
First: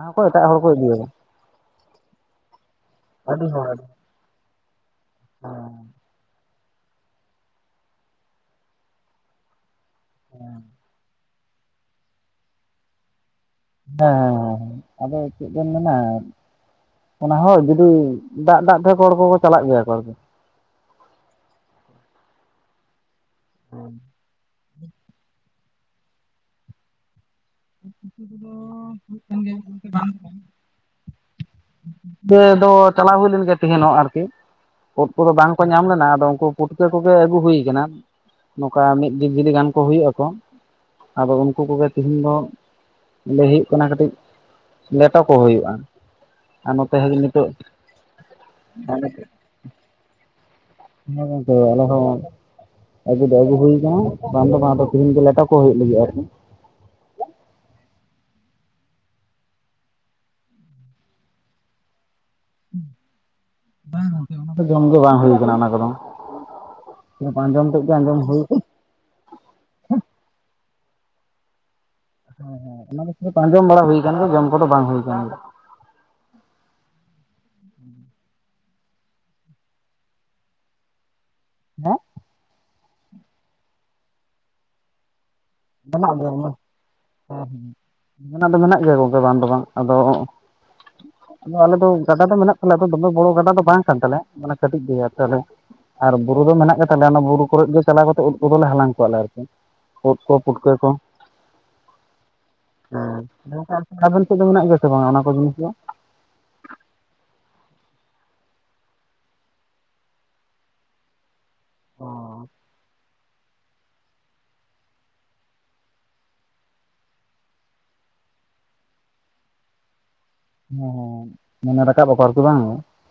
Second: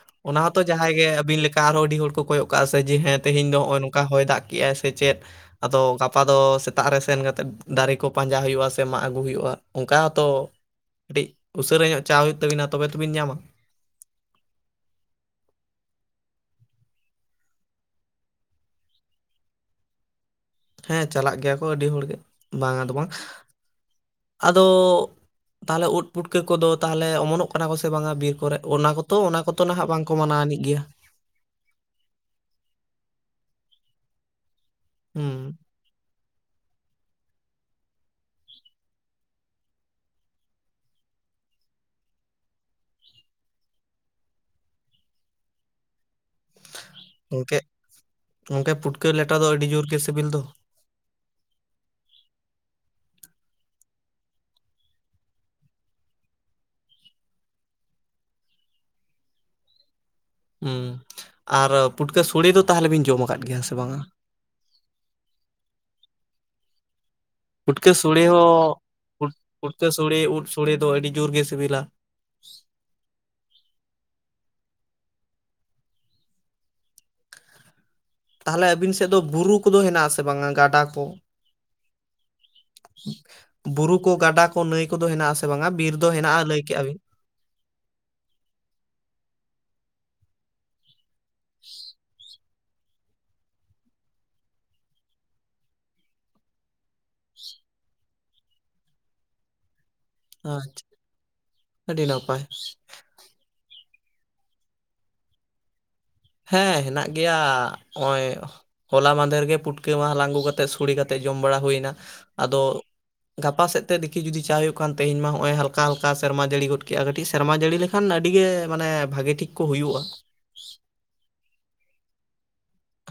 ᱦᱚᱸᱠᱚ
ᱚᱱᱟ
ᱮᱴᱟᱜ ᱦᱚᱲ
ᱦᱚᱸᱛᱚ
ᱠᱚ ᱤᱫᱤᱭᱟᱠᱚ
ᱡᱟᱦᱟᱸᱭ ᱜᱮ ᱟᱹᱵᱤᱱ ᱞᱮᱠᱟ ᱟᱨᱦᱚᱸ ᱟᱹᱰᱤ ᱦᱚᱲ ᱠᱚ ᱠᱚᱭᱚᱜ ᱠᱟᱜ ᱥᱮ ᱡᱮ ᱦᱮᱸ
ᱟᱹᱰᱤ
ᱛᱮᱦᱮᱧ ᱫᱚ
ᱦᱚᱲ
ᱱᱚᱸᱜᱼᱚᱭ
ᱦᱮᱸ
ᱱᱚᱝᱠᱟ ᱦᱚᱭ ᱫᱟᱜ ᱠᱮᱫᱮᱜᱟᱭ ᱥᱮ ᱪᱮᱫ ᱟᱫᱚ ᱜᱟᱯᱟ ᱫᱚ ᱥᱮᱛᱟᱜ ᱨᱮ ᱥᱮᱱ ᱠᱟᱛᱮᱫ ᱫᱟᱨᱮ ᱠᱚ ᱯᱟᱸᱡᱟ ᱦᱩᱭᱩᱜᱼᱟ ᱥᱮ ᱢᱟᱜ ᱟᱹᱜᱩ ᱦᱩᱭᱩᱜᱼᱟ ᱚᱱᱠᱟᱛᱚ ᱠᱟᱹᱴᱤᱡ ᱩᱥᱟᱹᱨᱟ ᱧᱚᱜ ᱪᱟᱜ ᱦᱩᱭᱩᱜ ᱛᱟᱹᱵᱤᱱᱟ ᱛᱚᱵᱮ ᱛᱚᱵᱤᱱ ᱧᱟᱢᱟ?
ᱦᱮᱸ ᱦᱮᱸ ᱦᱮᱸ ᱟᱫᱚ ᱪᱮᱫ ᱵᱮᱱ ᱢᱮᱱᱟ, ᱚᱱᱟ ᱦᱚ ᱡᱩᱫᱤ ᱫᱟᱜ ᱫᱟᱜ ᱛᱮ ᱠᱚ ᱠᱚᱠᱚ ᱪᱟᱞᱟᱜ ᱜᱮᱭᱟ ᱟᱨᱠᱤ᱾
ᱦᱮᱸ ᱪᱟᱞᱟᱜ ᱜᱮᱭᱟ ᱠᱚ ᱟᱹᱰᱤ ᱦᱚᱲᱜᱮ ᱵᱟᱝ ᱫᱚ ᱵᱟᱝ,
[inaudible]
ᱟᱫᱚ ᱛᱟᱦᱚᱞᱮ ᱳᱫᱽ ᱯᱩᱴᱠᱟᱹ ᱠᱚᱫᱚ ᱛᱟᱦᱚᱞᱮ ᱚᱢᱚᱱᱚᱜ ᱠᱟᱱᱟ ᱠᱚᱥᱮ ᱵᱟᱝᱟ ᱵᱤᱨ ᱠᱚᱨᱮ ᱚᱱᱟ ᱠᱚᱛ ᱚᱱᱟ ᱠᱚᱛ ᱱᱟᱦᱟᱜ ᱵᱟᱝᱠᱚ ᱢᱟᱱᱟᱣ ᱟᱹᱱᱤᱡ ᱜᱮᱭᱟ?
ᱤᱭᱟᱹ ᱫᱚ ᱪᱟᱞᱟᱣ ᱦᱩᱭ ᱞᱮᱱ ᱜᱮᱭᱟ ᱛᱮᱦᱮᱸᱱ ᱦᱚ ᱟᱨᱠᱤ᱾ ᱩᱫᱽ ᱠᱚᱫᱚ
ᱦᱩᱸ
ᱵᱟᱝᱠᱚ ᱧᱟᱢ ᱞᱮᱱᱟ ᱟᱫᱚ ᱩᱱᱠᱩ ᱯᱩᱴᱠᱟᱹ ᱠᱚᱜᱮ ᱟᱹᱜᱩ ᱦᱩᱭ ᱠᱟᱱᱟ ᱱᱚᱝᱠᱟ ᱢᱤᱫ ᱡᱤᱞᱤ ᱜᱟᱱ ᱠᱚ ᱦᱩᱭᱩᱜᱼᱟ ᱠᱚ᱾ ᱟᱫᱚ ᱩᱱᱠᱩ ᱠᱚᱜᱮ ᱛᱤᱦᱤᱧ ᱫᱚ ᱞᱟᱹᱭ ᱦᱩᱭᱩᱜ ᱠᱟᱱᱟ ᱠᱟᱹᱴᱤᱡ ᱞᱮᱴᱚ ᱠᱚ ᱦᱩᱭᱩᱜᱼᱟ᱾ ᱟᱨ ᱱᱚᱛᱮ ᱦᱮᱸ ᱱᱤᱛᱳᱜ
ᱟᱫᱚ ᱟᱹᱰᱤ ᱡᱳᱨ ᱜᱮ ᱥᱤᱵᱤᱞ ᱫᱚ᱾
ᱦᱮᱸ ᱝᱚᱝᱠᱮ ᱟᱞᱮ ᱦᱚ ᱟᱹᱜᱩ ᱫᱚ ᱟᱹᱜᱩ ᱦᱩᱭᱠᱟᱱᱟ ᱵᱟᱝ ᱫᱚ ᱵᱟᱝ ᱫᱚ ᱛᱤᱦᱤᱧ ᱜᱮ ᱞᱮᱴᱛ ᱠᱚ ᱦᱩᱭᱩᱜ ᱞᱟᱹᱜᱤᱫ ᱟᱨᱠᱤ,
ᱦᱩᱸ ᱟᱨ ᱯᱩᱴᱠᱟᱹ ᱥᱚᱲᱮ ᱫᱚ ᱛᱟᱦᱚᱞᱮ ᱵᱮᱱ ᱡᱚᱢ ᱠᱟᱫ ᱜᱮᱭᱟᱸ ᱥᱮ ᱵᱟᱝᱟ?
ᱚᱱᱟ ᱠᱚ ᱡᱚᱢ ᱵᱟᱝ ᱦᱩᱭᱩ ᱠᱟᱱᱟ ᱚᱱᱟ ᱠᱚᱫᱚ ᱟᱸᱡᱚᱢ ᱛᱮᱫ
ᱯᱩᱴᱠᱟᱹ
ᱜᱮ ᱟᱸᱡᱚᱢ
ᱥᱚᱲᱮ
ᱦᱩᱭ
ᱦᱚᱸ ᱯᱩᱴ ᱯᱩᱴᱠᱟᱹ ᱥᱚᱲᱮ ᱩᱫ ᱥᱚᱲᱮ ᱫᱚ ᱟᱹᱰᱤ ᱡᱳᱨ ᱜᱮ ᱥᱤᱵᱤᱞᱟ?
ᱦᱮᱸ ᱦᱮᱸ ᱚᱱᱟ ᱠᱚ ᱟᱡᱚᱢ ᱵᱟᱲᱟ ᱦᱩᱭᱠᱟᱱ ᱜᱮᱭᱟ ᱡᱚᱢ ᱠᱚᱫᱚ ᱵᱟᱝ ᱦᱩᱭ ᱟᱠᱱᱟ᱾
ᱛᱟᱦᱚᱞᱮ ᱟᱹᱵᱤᱱ ᱥᱮᱫ ᱫᱚ ᱵᱩᱨᱩ ᱠᱚᱫᱚ ᱦᱮᱱᱟᱜ ᱟᱥᱮ ᱵᱟᱝᱟ ᱜᱟᱰᱟ ᱠᱚ?
ᱦᱮᱸ?
ᱵᱩᱨᱩ ᱠᱚ ᱜᱟᱰᱟ ᱠᱚ ᱱᱟᱹᱭ ᱠᱚᱫᱚ ᱦᱮᱸᱱᱟᱜᱼᱟ ᱥᱮ ᱵᱟᱝᱟ ᱵᱤᱨ ᱫᱚ
ᱢᱮᱱᱟᱜ ᱜᱮᱭᱟ
ᱦᱮᱸᱱᱟᱜᱼᱟ ᱞᱟᱹᱭ ᱠᱮᱜᱼᱟ ᱵᱤᱱ?
ᱢᱮᱱᱟᱜ ᱫᱚ ᱢᱮᱱᱟᱜ ᱜᱮᱭᱟ ᱜᱚᱢᱠᱮ ᱵᱟᱝ ᱫᱚ ᱵᱟᱝ ᱟᱫᱚ ᱟᱞᱮ ᱫᱚ ᱜᱟᱰᱟ ᱫᱚ ᱢᱮᱱᱟᱜ ᱛᱟᱞᱮᱭᱟ ᱟᱫᱚ ᱫᱚᱢᱮ ᱵᱚᱲᱚ ᱜᱟᱰᱟ ᱫᱚ ᱵᱟᱝ ᱠᱟᱱ ᱛᱟᱞᱮᱭᱟ ᱢᱟᱱᱮ ᱠᱟᱹᱴᱤᱡ ᱜᱮ ᱛᱟᱦᱚᱞᱮ ᱟᱨ ᱵᱩᱨᱩ ᱫᱚ ᱢᱮᱱᱟᱜ ᱜᱮᱛᱟᱞᱮᱭᱟ ᱚᱱᱟ ᱵᱩᱨᱩ ᱠᱚᱨᱮᱜ ᱜᱮ ᱪᱟᱞᱟᱣ ᱠᱟᱛᱮ ᱩᱫᱽ ᱠᱚᱫᱚᱞᱮ ᱦᱟᱞᱟᱝ ᱠᱚᱣᱟ ᱞᱮ ᱟᱨᱠᱤ ᱩᱫᱽ ᱠᱚ ᱯᱩᱴᱠᱟᱹ
ᱟᱪᱪᱷᱟ
ᱠᱚ
ᱟᱹᱰᱤ ᱱᱟᱯᱟᱭ᱾
ᱦᱮᱸ ᱟᱵᱮᱱ ᱥᱮᱫ ᱫᱚ ᱢᱮᱱᱟᱜ ᱜᱮᱭᱟ ᱥᱮ ᱵᱟᱝᱟ ᱚᱱᱟ ᱠᱚ ᱡᱤᱱᱤᱥ ᱫᱚ?
ᱦᱮᱸ ᱦᱮᱸᱱᱟᱜ ᱜᱮᱭᱟ ᱱᱚᱸᱜᱼᱚᱭ ᱦᱚᱞᱟ ᱢᱫᱮᱨᱜᱮ ᱯᱩᱴᱠᱟᱹ ᱢᱟ ᱦᱟᱞᱟᱝ ᱟᱹᱜᱩ ᱠᱟᱛᱮᱜ ᱥᱩᱲᱤ ᱠᱟ ᱛᱮᱜ ᱡᱚᱢ ᱵᱟᱲᱟ ᱦᱩᱭᱱᱟ, ᱟᱫᱚ ᱜᱟᱯᱟ ᱥᱮᱫ ᱛᱮ ᱫᱮᱠᱷᱤ ᱡᱩᱫᱤ ᱪᱟ ᱦᱩᱭᱩᱜ ᱠᱷᱟᱱ ᱛᱮᱦᱮᱧ ᱢᱟ ᱦᱚᱜᱼᱚᱭ ᱦᱟᱞᱠᱟ ᱦᱟᱞᱠᱟ ᱥᱮᱨᱢᱟ ᱡᱟᱹᱲᱤ ᱜᱚᱫ ᱠᱮᱜᱼᱟ ᱠᱟᱹᱴᱤᱡ ᱥᱮᱨᱢᱟ ᱡᱟᱹᱲᱤ ᱞᱮ ᱠᱷᱟᱱ ᱟᱹᱰᱤ ᱜᱮ ᱢᱟᱱᱮ ᱵᱷᱟᱜᱮ ᱴᱷᱤᱠ ᱠᱚ ᱦᱩᱭᱩᱜᱼᱟ ᱾
ᱦᱮᱸ ᱢᱟᱱᱮ ᱨᱟᱠᱟᱵ ᱟᱠᱚ ᱟᱨᱠᱤ ᱵᱟᱝ?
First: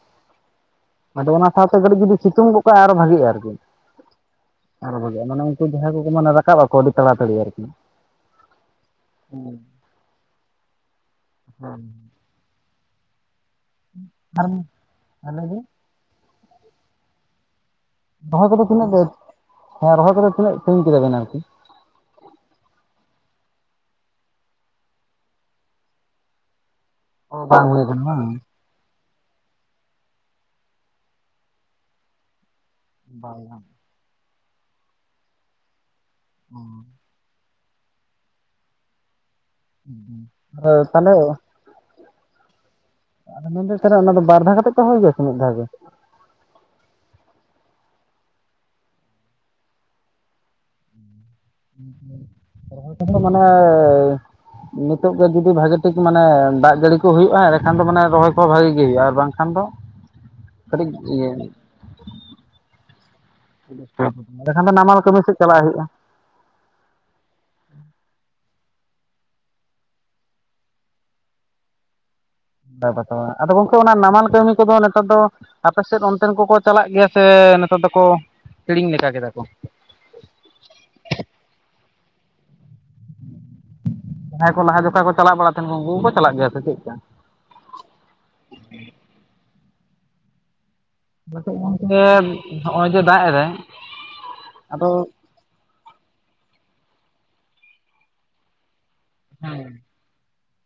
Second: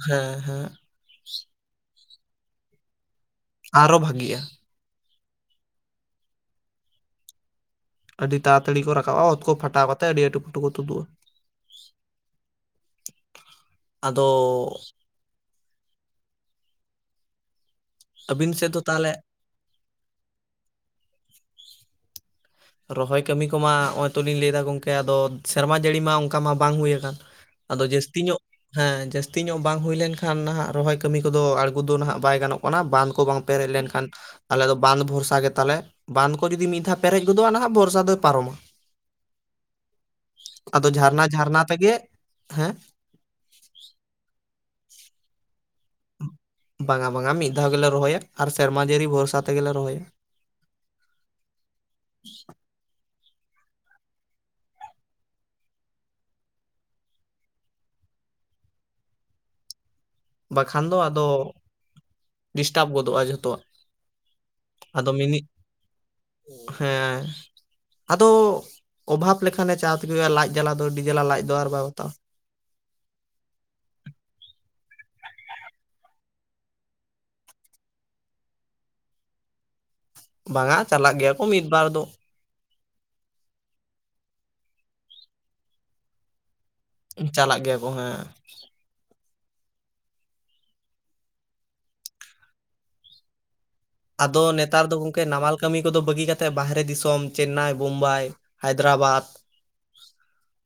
ᱦᱮᱸ ᱦᱮᱸ ᱾
ᱟᱫᱚ ᱚᱱᱟ ᱥᱟᱶᱛᱮ ᱠᱟᱹᱤᱡ ᱡᱩᱫᱤ ᱥᱤᱛᱩᱝ ᱜᱚᱜ ᱠᱟᱜᱼᱟᱭ ᱟᱨᱚ ᱵᱷᱟᱹᱜᱤᱜᱼᱟ ᱟᱨᱠᱤ ᱾
ᱟᱨᱚ ᱵᱷᱟᱜᱤᱜᱼᱟ ᱾
ᱟᱨᱚ ᱵᱷᱟᱹᱜᱤᱜᱼᱟ ᱢᱟᱱᱮ ᱩᱱᱠᱩ ᱡᱟᱦᱟᱸᱭ ᱠᱚᱠᱚ ᱢᱟᱱᱮ ᱨᱟᱠᱟᱵ ᱟᱠᱚ ᱟᱹᱰᱤ ᱛᱟᱲᱟᱛᱟᱹᱲᱤ ᱟᱨᱠᱤ ᱾
ᱟᱹᱰᱤ ᱛᱟᱲᱟ ᱛᱟᱹᱲᱤ ᱠᱚ ᱨᱟᱠᱟᱵᱼᱟ ᱚᱛ ᱠᱚ ᱯᱷᱟᱴᱟᱣ ᱠᱟᱛᱮᱫ ᱟᱹᱰᱤ ᱟᱴᱩ ᱯᱷᱟᱹᱴᱩ ᱠᱚ ᱛᱩᱫᱩᱜᱼᱟ ᱾
ᱦᱮᱸ ᱾
ᱟᱫᱚᱻ
ᱦᱮᱸ ᱞᱟᱹᱭ ᱵᱤᱱ ᱾ ᱨᱚᱦᱚᱭ
ᱟᱹᱵᱤᱱ
ᱠᱚᱫᱚ
ᱥᱮᱫ ᱫᱚ
ᱛᱤᱱᱟᱹᱜ
ᱛᱟᱦᱚᱞᱮ
[unintelligible] ᱦᱮᱸ ᱨᱚᱦᱚᱭ ᱠᱚᱫᱚ ᱛᱤᱱᱟᱹᱜ ᱥᱟᱹᱜᱤᱧ ᱠᱮᱫᱟ ᱵᱮᱱ ᱟᱨᱠᱤ?
ᱨᱚᱦᱚᱭ ᱠᱟᱹᱢᱤ ᱠᱚᱢᱟ ᱦᱚᱜᱼᱚᱭ ᱛᱚᱞᱤᱧ ᱞᱟᱹᱭᱮᱫᱟ ᱜᱚᱝᱠᱮ ᱟᱫᱚ ᱥᱮᱨᱢᱟ ᱡᱟᱹᱲᱤ ᱢᱟ ᱚᱝᱠᱟ ᱢᱟ ᱵᱟᱝ ᱦᱩᱭ ᱟᱠᱟᱱ
ᱵᱟᱝ
᱾
ᱦᱩᱭ
ᱟᱫᱚ
ᱠᱟᱱᱟ
ᱡᱟᱹᱥᱛᱤ
ᱵᱟᱝ
ᱧᱚᱜ ᱦᱮᱸ ᱡᱟᱹᱥᱛᱤ ᱧᱚᱜ ᱵᱟᱝ ᱦᱩᱭ ᱞᱮᱱᱠᱷᱟᱱ ᱱᱟᱦᱟᱜ ᱨᱚᱦᱚᱭ ᱠᱟᱹᱢᱤ ᱠᱚᱫᱚ ᱟᱬᱜᱩ ᱫᱚ ᱱᱟᱦᱟᱜ ᱵᱟᱭ ᱜᱟᱱᱚᱜ ᱚᱱᱟ ᱵᱟᱸᱫ ᱠᱚ ᱵᱟᱝ ᱯᱮᱨᱮᱡ ᱞᱮᱱᱠᱷᱟᱱ ᱟᱞᱮ ᱫᱚ ᱵᱟᱸᱫ ᱵᱷᱚᱨᱥᱟ ᱜᱮᱛᱟᱞᱮ ᱾ ᱵᱟᱸᱫ ᱠᱚ ᱡᱩᱫᱤ ᱢᱤᱫ ᱫᱷᱟᱣ [inaudible] ᱱᱟᱦᱟᱜ ᱵᱚᱨᱥᱟ ᱫᱚᱭ ᱯᱟᱨᱚᱢᱟ ᱾ ᱟᱫᱚ
ᱛᱟᱦᱚᱞᱮ
ᱡᱷᱟᱨᱱᱟ ᱡᱷᱟᱨᱱᱟ ᱛᱮᱜᱮ, ᱦᱮᱸ!
ᱟᱫᱚ ᱢᱮᱱᱫᱤᱧ ᱛᱟᱦᱚᱞᱮ ᱚᱱᱟ ᱫᱚ ᱵᱟᱨ ᱫᱷᱟᱣ ᱠᱟᱛᱮ ᱠᱚ ᱨᱚᱦᱚᱭ ᱜᱮᱭᱟ ᱥᱮ ᱢᱤᱫ ᱫᱷᱟᱣ ᱜᱮ?
ᱵᱟᱝᱟ ᱵᱟᱝᱟ ᱢᱤᱫ ᱫᱷᱟᱣ ᱜᱮᱞᱮ ᱨᱚᱦᱚᱭᱟ ᱟᱨ ᱥᱮᱨᱢᱟ ᱡᱟᱹᱲᱤ ᱵᱷᱚᱨᱥᱟ ᱛᱮᱜᱮᱞᱮ ᱨᱚᱦᱚᱭᱟ ᱾
ᱨᱚᱦᱚᱭ ᱠᱚᱫᱚ ᱢᱟᱱᱮᱻ ᱱᱤᱛᱚᱜ ᱜᱮ ᱡᱩᱫᱤ ᱵᱷᱟᱜᱮ ᱴᱷᱤᱠ ᱢᱟᱱᱮ ᱫᱟᱜ ᱡᱟᱹᱲᱤ ᱠᱩ ᱦᱩᱭᱩᱜᱼᱟ ᱮᱸᱲᱮᱠᱷᱟᱱ ᱫᱚ ᱢᱟᱱᱮ ᱨᱚᱦᱚᱭ ᱠᱚᱦᱚᱸ ᱵᱷᱟᱜᱤ ᱜᱮ ᱦᱩᱭᱩᱜᱼᱟ ᱟᱨ ᱵᱟᱝ ᱠᱷᱟᱱ ᱫᱚ
ᱵᱟᱠᱷᱟᱱ
ᱠᱟᱹᱴᱤᱡ
ᱫᱚ ᱟᱫᱚ
ᱤᱭᱟᱹ
ᱰᱤᱥᱴᱟᱵᱽ ᱜᱚᱫᱚᱜᱼᱟ ᱡᱷᱚ
ᱰᱤᱥᱴᱟᱵ ᱜᱚᱫᱚᱜᱼᱟ, ᱮᱲᱮᱠᱷᱟᱱ ᱫᱚ ᱱᱟᱢᱟᱞ ᱠᱟᱹᱢᱤ ᱥᱮᱫ ᱪᱟᱞᱟᱜ ᱦᱩᱭᱩᱜᱼᱟ ᱾
ᱦᱮᱸ ᱾ ᱟᱫᱚ ᱚᱵᱷᱟᱵ ᱞᱮᱠᱷᱟᱱᱮ ᱪᱟ ᱛᱮᱜᱮ ᱦᱩᱭᱩᱜᱼᱟ, ᱞᱟᱡ ᱡᱟᱞᱟ ᱫᱚ ᱟᱹᱰᱤ ᱡᱟᱞᱟ ᱞᱟᱡ ᱫᱚ ᱟᱨ ᱵᱟᱭ ᱵᱟᱛᱟᱣᱟ ᱾
ᱵᱟᱭ ᱵᱟᱛᱟᱣᱟ, ᱟᱫᱚ ᱜᱚᱝᱠᱮ ᱚᱱᱟ ᱱᱟᱢᱟᱞ ᱠᱟᱹᱢᱤ ᱠᱚᱫᱚ ᱱᱮᱛᱟᱨ ᱫᱚ ᱟᱯᱮ ᱥᱮᱫ ᱚᱱᱛᱮᱱ ᱠᱚᱠᱚ ᱪᱟᱞᱟᱜ ᱜᱮᱭᱟ ᱥᱮ ᱱᱮᱛᱟᱨ ᱫᱚᱠᱚ ᱦᱤᱲᱤᱧ ᱞᱮᱠᱟ ᱠᱮᱫᱟ ᱠᱚ?
ᱵᱟᱝᱟ ᱪᱟᱞᱟᱜ ᱜᱮᱭᱟ ᱠᱚ ᱢᱤᱫ ᱵᱟᱨ ᱫᱚ ᱾
ᱡᱟᱦᱟᱸᱭ ᱠᱚ ᱞᱟᱦᱟ ᱡᱚᱠᱷᱚᱡ ᱠᱚ ᱪᱟᱞᱟᱜ ᱵᱟᱲᱟ ᱛᱟᱦᱮᱱ ᱩᱱᱠᱩ ᱠᱚᱠᱚ ᱪᱟᱞᱟᱜ ᱜᱮᱭᱟ ᱥᱮ ᱪᱮᱫ ᱠᱟ?
ᱪᱟᱞᱟᱜ ᱜᱮᱭᱟ ᱠᱚ ᱦᱮᱸ ᱾
ᱟᱞᱮ ᱥᱮᱜ ᱢᱟ ᱜᱚᱝᱠᱮ ᱦᱚᱜᱼᱚᱭ ᱡᱮ ᱫᱟᱜ ᱮᱫᱟᱭ
ᱟᱫᱚ ᱱᱮᱛᱟᱨ ᱫᱚ ᱜᱚᱝᱠᱮ ᱱᱟᱢᱟᱞ ᱠᱟᱹᱢᱤ ᱠᱚᱫᱚ ᱵᱟᱹᱜᱤ ᱠᱟ ᱠᱟᱛᱮᱫ ᱵᱟᱦᱨᱮ ᱫᱤᱥᱚᱢ ᱪᱮᱱᱱᱟᱭ, ᱵᱳᱢᱵᱟᱭ, ᱦᱟᱭᱫᱨᱟᱵᱟᱫ,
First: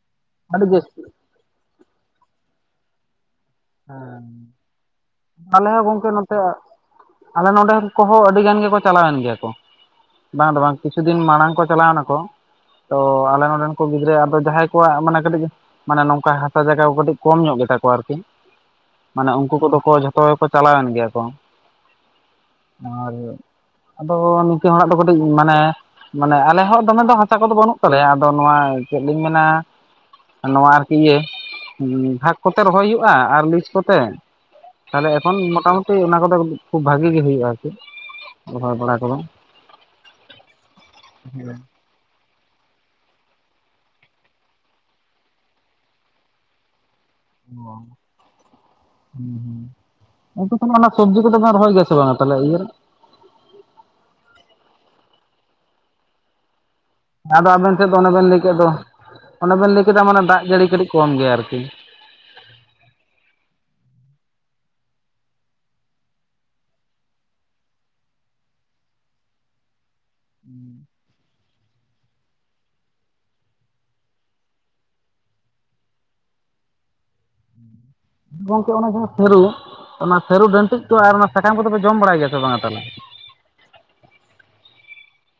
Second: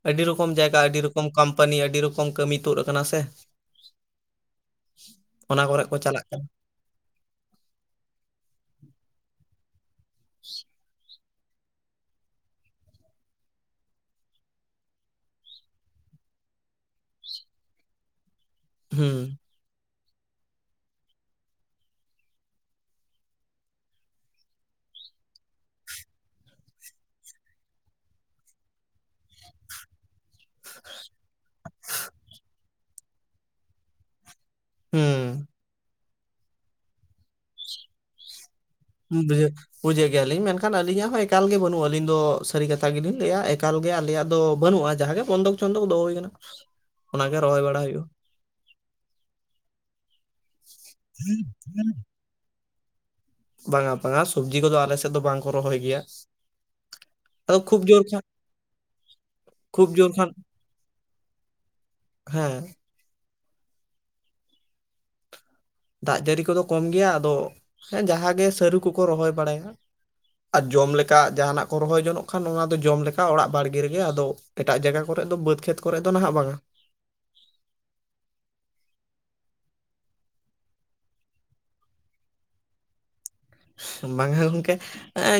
ᱟᱹᱰᱤ ᱨᱚᱠᱚᱢ ᱡᱟᱭᱜᱟ ᱟᱹᱰᱤ ᱨᱚ ᱠᱚᱢ ᱠᱳᱢᱯᱟᱱᱤ ᱟᱹᱰᱤ ᱨᱚᱠᱚᱢ ᱠᱟᱹᱢᱤ ᱛᱩᱫ ᱠᱟᱱᱟ ᱥᱮ ᱾
ᱦᱮᱸ, ᱟᱞᱮ
ᱠᱚᱨᱮ
ᱦᱚᱸ
ᱠᱚ
ᱜᱚᱝᱠᱮ
ᱪᱟᱞᱟᱜ
ᱱᱚᱛᱮ
ᱠᱟᱱᱟ
ᱟᱞᱮ ᱱᱚᱰᱮᱱ ᱠᱚᱦᱚᱸ ᱟᱹᱰᱤᱜᱟᱱ ᱜᱮᱠᱚ ᱪᱟᱞᱟᱣᱮᱱ ᱜᱮᱭᱟ ᱠᱚ, ᱵᱟᱝ ᱫᱚ ᱵᱟᱝ ᱠᱤᱪᱷᱩ ᱫᱤᱱ ᱢᱟᱲᱟᱝ ᱠᱚ ᱪᱟᱞᱟᱣ ᱱᱟᱠᱚ ᱾ ᱛᱚ ᱟᱞᱮ ᱱᱚᱸᱰᱮ ᱨᱮᱱ ᱠᱚ ᱜᱤᱫᱽᱨᱟᱹ ᱟᱫᱚ ᱡᱟᱦᱟᱸᱭ ᱠᱚᱣᱟᱜ ᱢᱟᱱᱮ ᱠᱟᱹᱴᱤᱡ ᱢᱟᱱᱮ ᱱᱚᱝᱠᱟ ᱦᱟᱛᱟ ᱡᱟᱭᱜᱟ ᱠᱚ ᱠᱟᱹᱴᱤᱡ ᱠᱚᱢ ᱧᱚᱜ ᱜᱮᱛᱟ ᱠᱚᱣᱟ ᱟᱨᱠᱤ,
ᱦᱩᱸ
ᱢᱟᱱᱮ ᱩᱝᱠᱩ ᱠᱚᱫᱚ ᱠᱚ ᱡᱷᱚᱛᱚ ᱜᱮᱠᱚ ᱪᱟᱞᱟᱣᱮᱱ ᱜᱮᱭᱟ ᱠᱚ ᱾ ᱟᱨ ᱟᱫᱚ ᱱᱤᱝᱠᱟᱹᱱ ᱦᱚᱲᱟᱜ ᱫᱚ ᱠᱟᱹᱴᱤᱡ ᱢᱟᱱᱮ ᱢᱟᱱᱮ ᱟᱞᱮ ᱦᱚᱸ ᱫᱚᱢᱮ ᱫᱚ ᱦᱟᱥᱟ ᱠᱚᱫᱚ ᱵᱟᱹᱱᱩᱜ ᱛᱟᱞᱮᱭᱟ, ᱟᱫᱚ ᱱᱚᱣᱟ ᱪᱮᱫ ᱞᱤᱧ ᱢᱮᱱᱟ ᱱᱚᱣᱟ ᱟᱨᱠᱤ ᱤᱭᱟᱹ ᱵᱷᱟᱜᱽ ᱠᱚᱛᱮ ᱨᱚᱦᱚᱭ ᱦᱩᱭᱩᱜᱼᱟ ᱟᱨ ᱞᱤᱡ ᱠᱚᱛᱮ᱾ ᱛᱟᱦᱞᱮ
ᱦᱩᱸ
ᱮᱠᱷᱚᱱ ᱢᱳᱴᱟᱢᱩᱴᱤ ᱚᱱᱟ ᱠᱚᱫᱚ ᱠᱟᱴᱤᱡ ᱠᱷᱩᱵ ᱵᱷᱟᱹᱜᱤ ᱜᱮ ᱦᱩᱭᱩᱜᱼᱟ ᱟᱨᱠᱤ᱾ ᱨᱚᱦᱚᱭ ᱵᱟᱲᱟ ᱠᱚᱫᱚ
ᱵᱩᱡᱷᱟᱹᱜ ᱵᱩᱡᱷ-ᱮᱫ ᱜᱮᱭᱟᱞᱤᱧ ᱢᱮᱱᱠᱷᱟᱱ ᱟᱹᱞᱤᱧᱟᱜ ᱦᱚᱸ ᱮᱠᱟᱞ ᱜᱮ ᱵᱟᱹᱱᱩᱜ ᱟᱹᱱ ᱟᱹᱞᱤᱧ ᱫᱚ ᱥᱟᱹᱨᱤ ᱠᱟᱛᱷᱟ ᱜᱮᱞᱤᱧ ᱞᱟᱹᱭᱟ᱾ ᱮᱠᱟᱞ ᱜᱮ ᱟᱞᱮᱭᱟᱜ ᱫᱚ ᱵᱟᱹᱱᱩᱜᱼᱟ ᱡᱟᱦᱟᱸᱜ ᱜᱮ ᱵᱚᱱᱫᱚᱠ ᱪᱚᱱᱫᱚᱠ ᱫᱚᱦᱚ ᱦᱩᱭ ᱠᱟᱱᱟ᱾ [inaudible] ᱚᱱᱟᱜᱮ ᱨᱚᱦᱚᱭ
ᱚ
ᱵᱟᱲᱟ ᱦᱩᱭᱩᱜᱼᱟ
ᱦᱩᱸ ᱦᱩᱸ᱾ ᱟᱫᱚ ᱛᱟᱦᱞᱮ ᱚᱱᱟ ᱥᱚᱵᱽᱡᱤ ᱠᱚᱫᱚ ᱵᱮᱱ ᱨᱚᱦᱚ ᱜᱮᱭᱟ ᱥᱮ ᱵᱟᱝ? ᱛᱟᱦᱚᱞᱮ ᱤᱭᱟᱹ ᱨᱮ?
ᱵᱟᱝᱟ ᱵᱟᱝᱟ ᱥᱚᱵᱽᱡᱤ ᱠᱚᱫᱚ ᱟᱞᱮ ᱥᱮᱫ ᱫᱚ ᱵᱟᱝᱠᱚ ᱨᱚᱦᱚᱭ ᱜᱮᱭᱟ᱾
ᱟᱫᱚ ᱟᱵᱮᱱ
ᱠᱷᱩᱵ
ᱴᱷᱮᱱ ᱫᱚ
ᱡᱳᱨ
ᱚᱱᱮ
ᱠᱷᱟᱱ
ᱵᱮᱱ ᱞᱟᱹᱭ ᱠᱮᱫ ᱫᱚ᱾ ᱚᱱᱮ ᱵᱮᱱ ᱞᱟᱹᱭ
ᱠᱷᱩᱵ
ᱠᱮᱫᱟ
ᱡᱳᱨ
ᱢᱟᱱᱮ
ᱠᱷᱟᱱ
ᱫᱟᱜ ᱡᱟᱹᱲᱤ ᱠᱟᱹᱴᱤᱡ ᱠᱚᱢ ᱜᱮᱭᱟ ᱟᱨᱠᱤ᱾
ᱦᱮᱸ᱾ ᱫᱟᱜ ᱡᱟᱹᱲᱤ ᱠᱚᱫᱚ ᱠᱚᱢ ᱜᱮᱭᱟ ᱟᱫᱚ ᱦᱮᱸ ᱡᱟᱦᱟᱸᱜ ᱜᱮ ᱥᱟᱹᱨᱩ ᱠᱚᱠᱚ ᱨᱚᱦᱚᱭ ᱵᱟᱲᱟᱭᱟ᱾ ᱟᱨ ᱡᱚᱢ ᱞᱮᱠᱟ᱾ ᱠᱟᱜ ᱡᱟᱦᱟᱱᱟᱜ ᱠᱚ ᱨᱚᱦᱚᱭ ᱡᱚᱱᱚᱜ ᱠᱷᱟᱱ ᱚᱱᱟ ᱫᱚ ᱡᱚᱢ ᱞᱮᱠᱟ, ᱚᱲᱟᱜ ᱵᱟᱲᱜᱮ ᱨᱮᱜᱮ ᱟᱫᱚ ᱮᱴᱟᱜ ᱡᱟᱭᱜᱟ ᱠᱚᱨᱮ ᱫᱚ ᱵᱟᱹᱫᱽ ᱠᱷᱮᱛ ᱠᱚᱨᱮᱫ ᱫᱚ ᱱᱟᱦᱟᱜ ᱵᱟᱝᱟ᱾
[inaudible] ᱜᱚᱝᱠᱮ ᱚᱱᱮ ᱡᱟᱦᱟᱸ ᱥᱟᱹᱨᱩ᱾ ᱚᱱᱟ ᱥᱟᱹᱨᱩ ᱰᱟᱹᱱᱴᱤᱡᱽ ᱠᱚ ᱟᱨ ᱚᱱᱟ ᱥᱟᱠᱟᱢ ᱠᱚᱫᱚᱯᱮ ᱡᱚᱢ ᱵᱟᱲᱟᱭ ᱜᱮᱭᱟ ᱥᱮ ᱵᱟᱝᱟ ᱛᱟᱦᱚᱞᱮ?
ᱵᱟᱝᱟ ᱜᱚᱝᱠᱮ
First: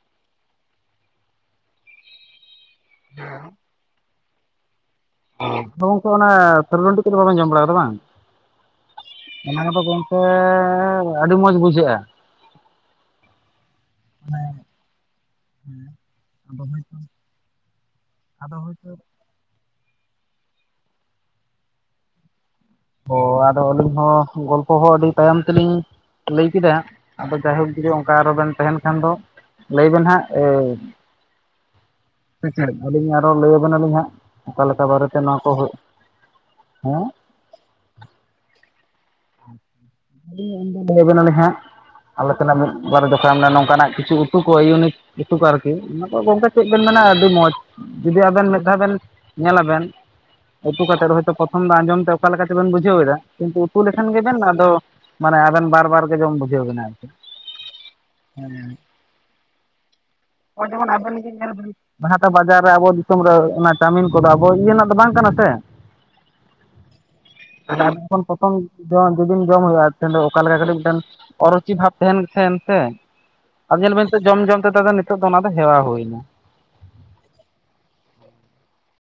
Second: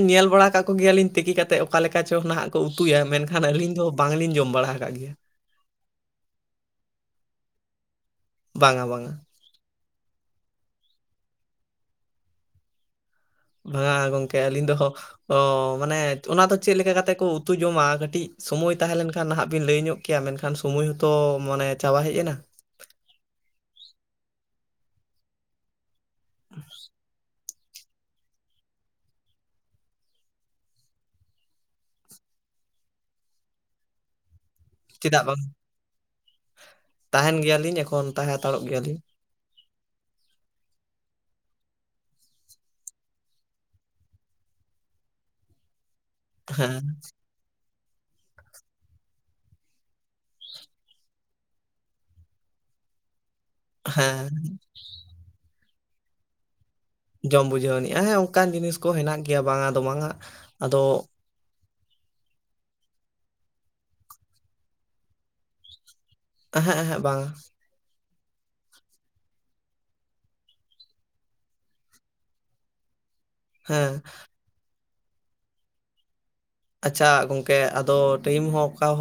ᱧᱮᱞ ᱵᱟᱲᱟ ᱠᱟᱜ ᱠᱚᱜᱮᱭᱟᱞᱤᱧ ᱛᱤᱠᱤ ᱠᱟᱛᱮᱫ ᱚᱠᱟᱞᱮᱠᱟ ᱪᱚ ᱱᱟᱱᱟᱜ ᱠᱚ ᱩᱛᱩᱭᱟ ᱢᱮᱱᱠᱷᱟᱱ ᱟᱹᱞᱤᱧ ᱫᱚ ᱵᱟᱝᱞᱤᱧ ᱡᱚᱢ ᱵᱟᱲᱟ ᱟᱠᱟᱫ ᱜᱮᱭᱟ᱾
ᱛᱷᱚ ᱜᱚᱝᱠᱮ ᱚᱱᱟ ᱥᱟᱹᱨᱩ ᱰᱟᱱᱴᱤᱡ ᱠᱚᱫᱚ ᱵᱟᱵᱮᱱ ᱡᱚᱢ ᱵᱟᱲᱟ ᱟᱠᱟᱫᱟ ᱵᱟᱝᱻ
ᱵᱟᱝᱟ ᱵᱟᱝᱟ᱾
ᱚᱱᱟ ᱠᱚᱫᱚ ᱜᱚᱝᱠᱮ ᱟᱹᱰᱤ ᱢᱚᱸᱡᱽ ᱵᱩᱡᱷᱟᱹᱜᱼᱟ᱾
ᱵᱟᱝᱟ ᱜᱚᱝᱠᱮ ᱟᱹᱞᱤᱧ ᱫᱚ ᱚ ᱢᱟᱱᱮ ᱚᱱᱟ ᱫᱚ ᱪᱮᱫ ᱞᱮᱠᱟ ᱠᱟᱛᱮᱜ ᱠᱚ ᱩᱛᱩ ᱡᱚᱢᱟ ᱠᱟᱹᱴᱤᱡ ᱥᱚᱢᱚᱭ ᱛᱟᱦᱮᱸ ᱞᱮᱱ ᱠᱷᱟᱱ ᱱᱟᱦᱟᱜ ᱵᱤᱱ ᱞᱟᱹᱭ ᱧᱚᱜ ᱠᱮᱭᱟ ᱢᱮᱱᱠᱷᱟᱱ ᱥᱚᱢᱚᱭ ᱦᱚᱸᱛᱚ ᱢᱟᱱᱮ ᱪᱟᱵᱟ ᱦᱮᱡ ᱮᱱᱟ᱾
ᱚ ᱟᱫᱚ ᱟᱹᱞᱤᱧ ᱦᱚᱸ ᱜᱚᱞᱯᱚ ᱦᱚᱸ ᱟᱹᱰᱤ ᱛᱟᱭᱚᱢ ᱛᱮᱞᱤᱧ ᱞᱟᱹᱭ ᱠᱮᱫᱟ᱾ ᱟᱫᱚ ᱡᱟᱭᱦᱳᱠ ᱡᱩᱫᱤ ᱚᱱᱠᱟ ᱟᱨᱚ ᱵᱮᱱ ᱛᱟᱦᱮᱱ ᱠᱷᱟᱱ ᱫᱚ ᱞᱟᱹᱭ ᱵᱮᱱ ᱦᱟᱸᱜ ᱮ᱾ ᱥᱮ ᱪᱮᱫ ᱟᱹᱞᱤᱧ ᱟᱨᱚ ᱞᱟᱹᱭ ᱟᱵᱮᱱᱟᱞᱤᱧ ᱦᱟᱸᱜ ᱚᱠᱟᱞᱮ ᱞᱮᱠᱟ ᱵᱟᱨᱮᱛᱮ
ᱪᱮᱫᱟᱜ ᱵᱟᱝ
ᱱᱚᱣᱟ ᱠᱚ ᱦᱩᱭᱩᱜ ᱦᱮᱸ?
ᱛᱟᱦᱮᱱ ᱜᱮᱭᱟᱞᱤᱧ ᱮᱠᱷᱚᱱ ᱛᱟᱦᱮᱸ ᱦᱟᱛᱟᱲᱚᱜ ᱜᱮᱭᱟᱞᱤᱧ᱾
ᱟᱞᱤᱧ ᱩᱱ ᱫᱚ ᱞᱟᱹᱭ ᱟᱵᱮᱱᱟᱞᱤᱧ ᱦᱟᱸᱜ᱾ ᱟᱞᱮ ᱛᱮᱱᱟᱜ ᱢᱤᱫ ᱵᱟᱨ ᱡᱚᱠᱷᱚᱱᱟ ᱫᱚᱠᱟᱱ ᱢᱮᱱᱟᱜ ᱱᱚᱝᱠᱟᱱᱟᱜ ᱠᱤᱪᱷᱩ ᱩᱛᱩ ᱠᱚ ᱤᱭᱩᱱᱤᱠ ᱩᱛᱩ ᱠᱚ ᱠᱟᱨ ᱠᱤ ᱚᱱᱟ ᱫᱚ ᱜᱚᱝᱠᱮ ᱪᱮᱫ ᱵᱮᱱ
ᱦᱮᱸ
ᱢᱮᱱᱟ ᱟᱹᱰᱤ ᱢᱚᱡᱽ ᱡᱩᱫᱤ ᱟᱵᱮᱱ ᱢᱤᱫ ᱫᱷᱟᱣ ᱵᱮᱱ ᱧᱮᱞᱟᱵᱮᱱ᱾ ᱩᱛᱩ ᱠᱟᱛᱮᱫ ᱦᱚᱭᱛᱚ ᱯᱨᱚᱛᱷᱚᱢ ᱫᱚ ᱟᱸᱡᱚᱢ ᱛᱮ ᱚᱠᱟ ᱛᱮᱵᱮᱱ ᱵᱩᱡᱷᱟᱹᱣ ᱮᱫᱟ᱾ ᱠᱤᱱᱛᱩ ᱩᱛᱩ ᱞᱮᱠᱷᱟᱱ
ᱦᱮᱸ
ᱜᱮᱵᱮᱱ ᱟᱫᱚ ᱢᱟᱱᱮ ᱟᱵᱮᱱ ᱵᱟᱨ ᱵᱟᱨ ᱜᱮ ᱡᱚᱢ ᱵᱩᱡᱷᱟᱹᱣ ᱵᱮᱱᱟ ᱟᱨᱠᱤ᱾
ᱡᱚᱢ ᱵᱩᱡᱷᱟᱹᱣ ᱟᱱᱤᱡ-ᱟ ᱦᱮᱸ ᱚᱱᱠᱟᱱ ᱡᱤᱱᱤᱥ ᱠᱚ ᱦᱮᱱᱟᱜ ᱜᱮᱭᱟ ᱵᱟᱝ ᱫᱚ ᱵᱟᱝᱟ ᱟᱫᱚ
[unintelligible] ᱟᱱᱟ ᱦᱟᱴ ᱵᱟᱡᱟᱨ ᱨᱮ ᱟᱵᱚ ᱫᱤᱥᱚᱢ ᱨᱮ ᱚᱱᱟ ᱪᱟᱣᱢᱤᱱ ᱠᱚᱫᱚ ᱟᱵᱚ ᱤᱭᱟᱹ ᱨᱮᱱᱟᱜ ᱫᱚ ᱵᱟᱝ ᱠᱟᱱᱟ ᱥᱮ᱾
ᱮᱦᱮᱸᱜ ᱮᱦᱮᱸᱜ ᱵᱟᱝᱟ᱾
ᱟᱨ ᱡᱚᱠᱷᱚᱱ ᱯᱨᱚᱛᱚᱢ ᱡᱩᱫᱤᱢ ᱡᱚᱢ ᱦᱩᱭᱩᱜᱼᱟ ᱦᱟᱦᱮᱱ ᱫᱚ ᱚᱠᱟᱞᱮᱠᱟ ᱠᱟᱹᱴᱤᱡ ᱢᱤᱫᱴᱮᱱ ᱚᱨᱚᱪᱤ ᱵᱷᱟᱵᱽ ᱛᱟᱦᱮᱱ ᱛᱟᱦᱮᱸ ᱥᱮ᱾ ᱟᱨ
ᱦᱮᱸ
ᱧᱮᱞ ᱵᱮᱱ ᱥᱮ ᱡᱚᱢ ᱡᱚᱢᱛᱮ ᱛᱟ ᱫᱚ ᱱᱤᱛᱚᱜ ᱫᱚ ᱚᱱᱟ ᱫᱚ ᱦᱮᱣᱟ ᱦᱩᱭᱱᱟ᱾
ᱟᱪᱪᱷᱟ ᱜᱚᱝᱠᱮ ᱟᱫᱚ ᱴᱟᱭᱤᱢ ᱦᱚᱸ ᱚᱠᱟ ᱦᱚ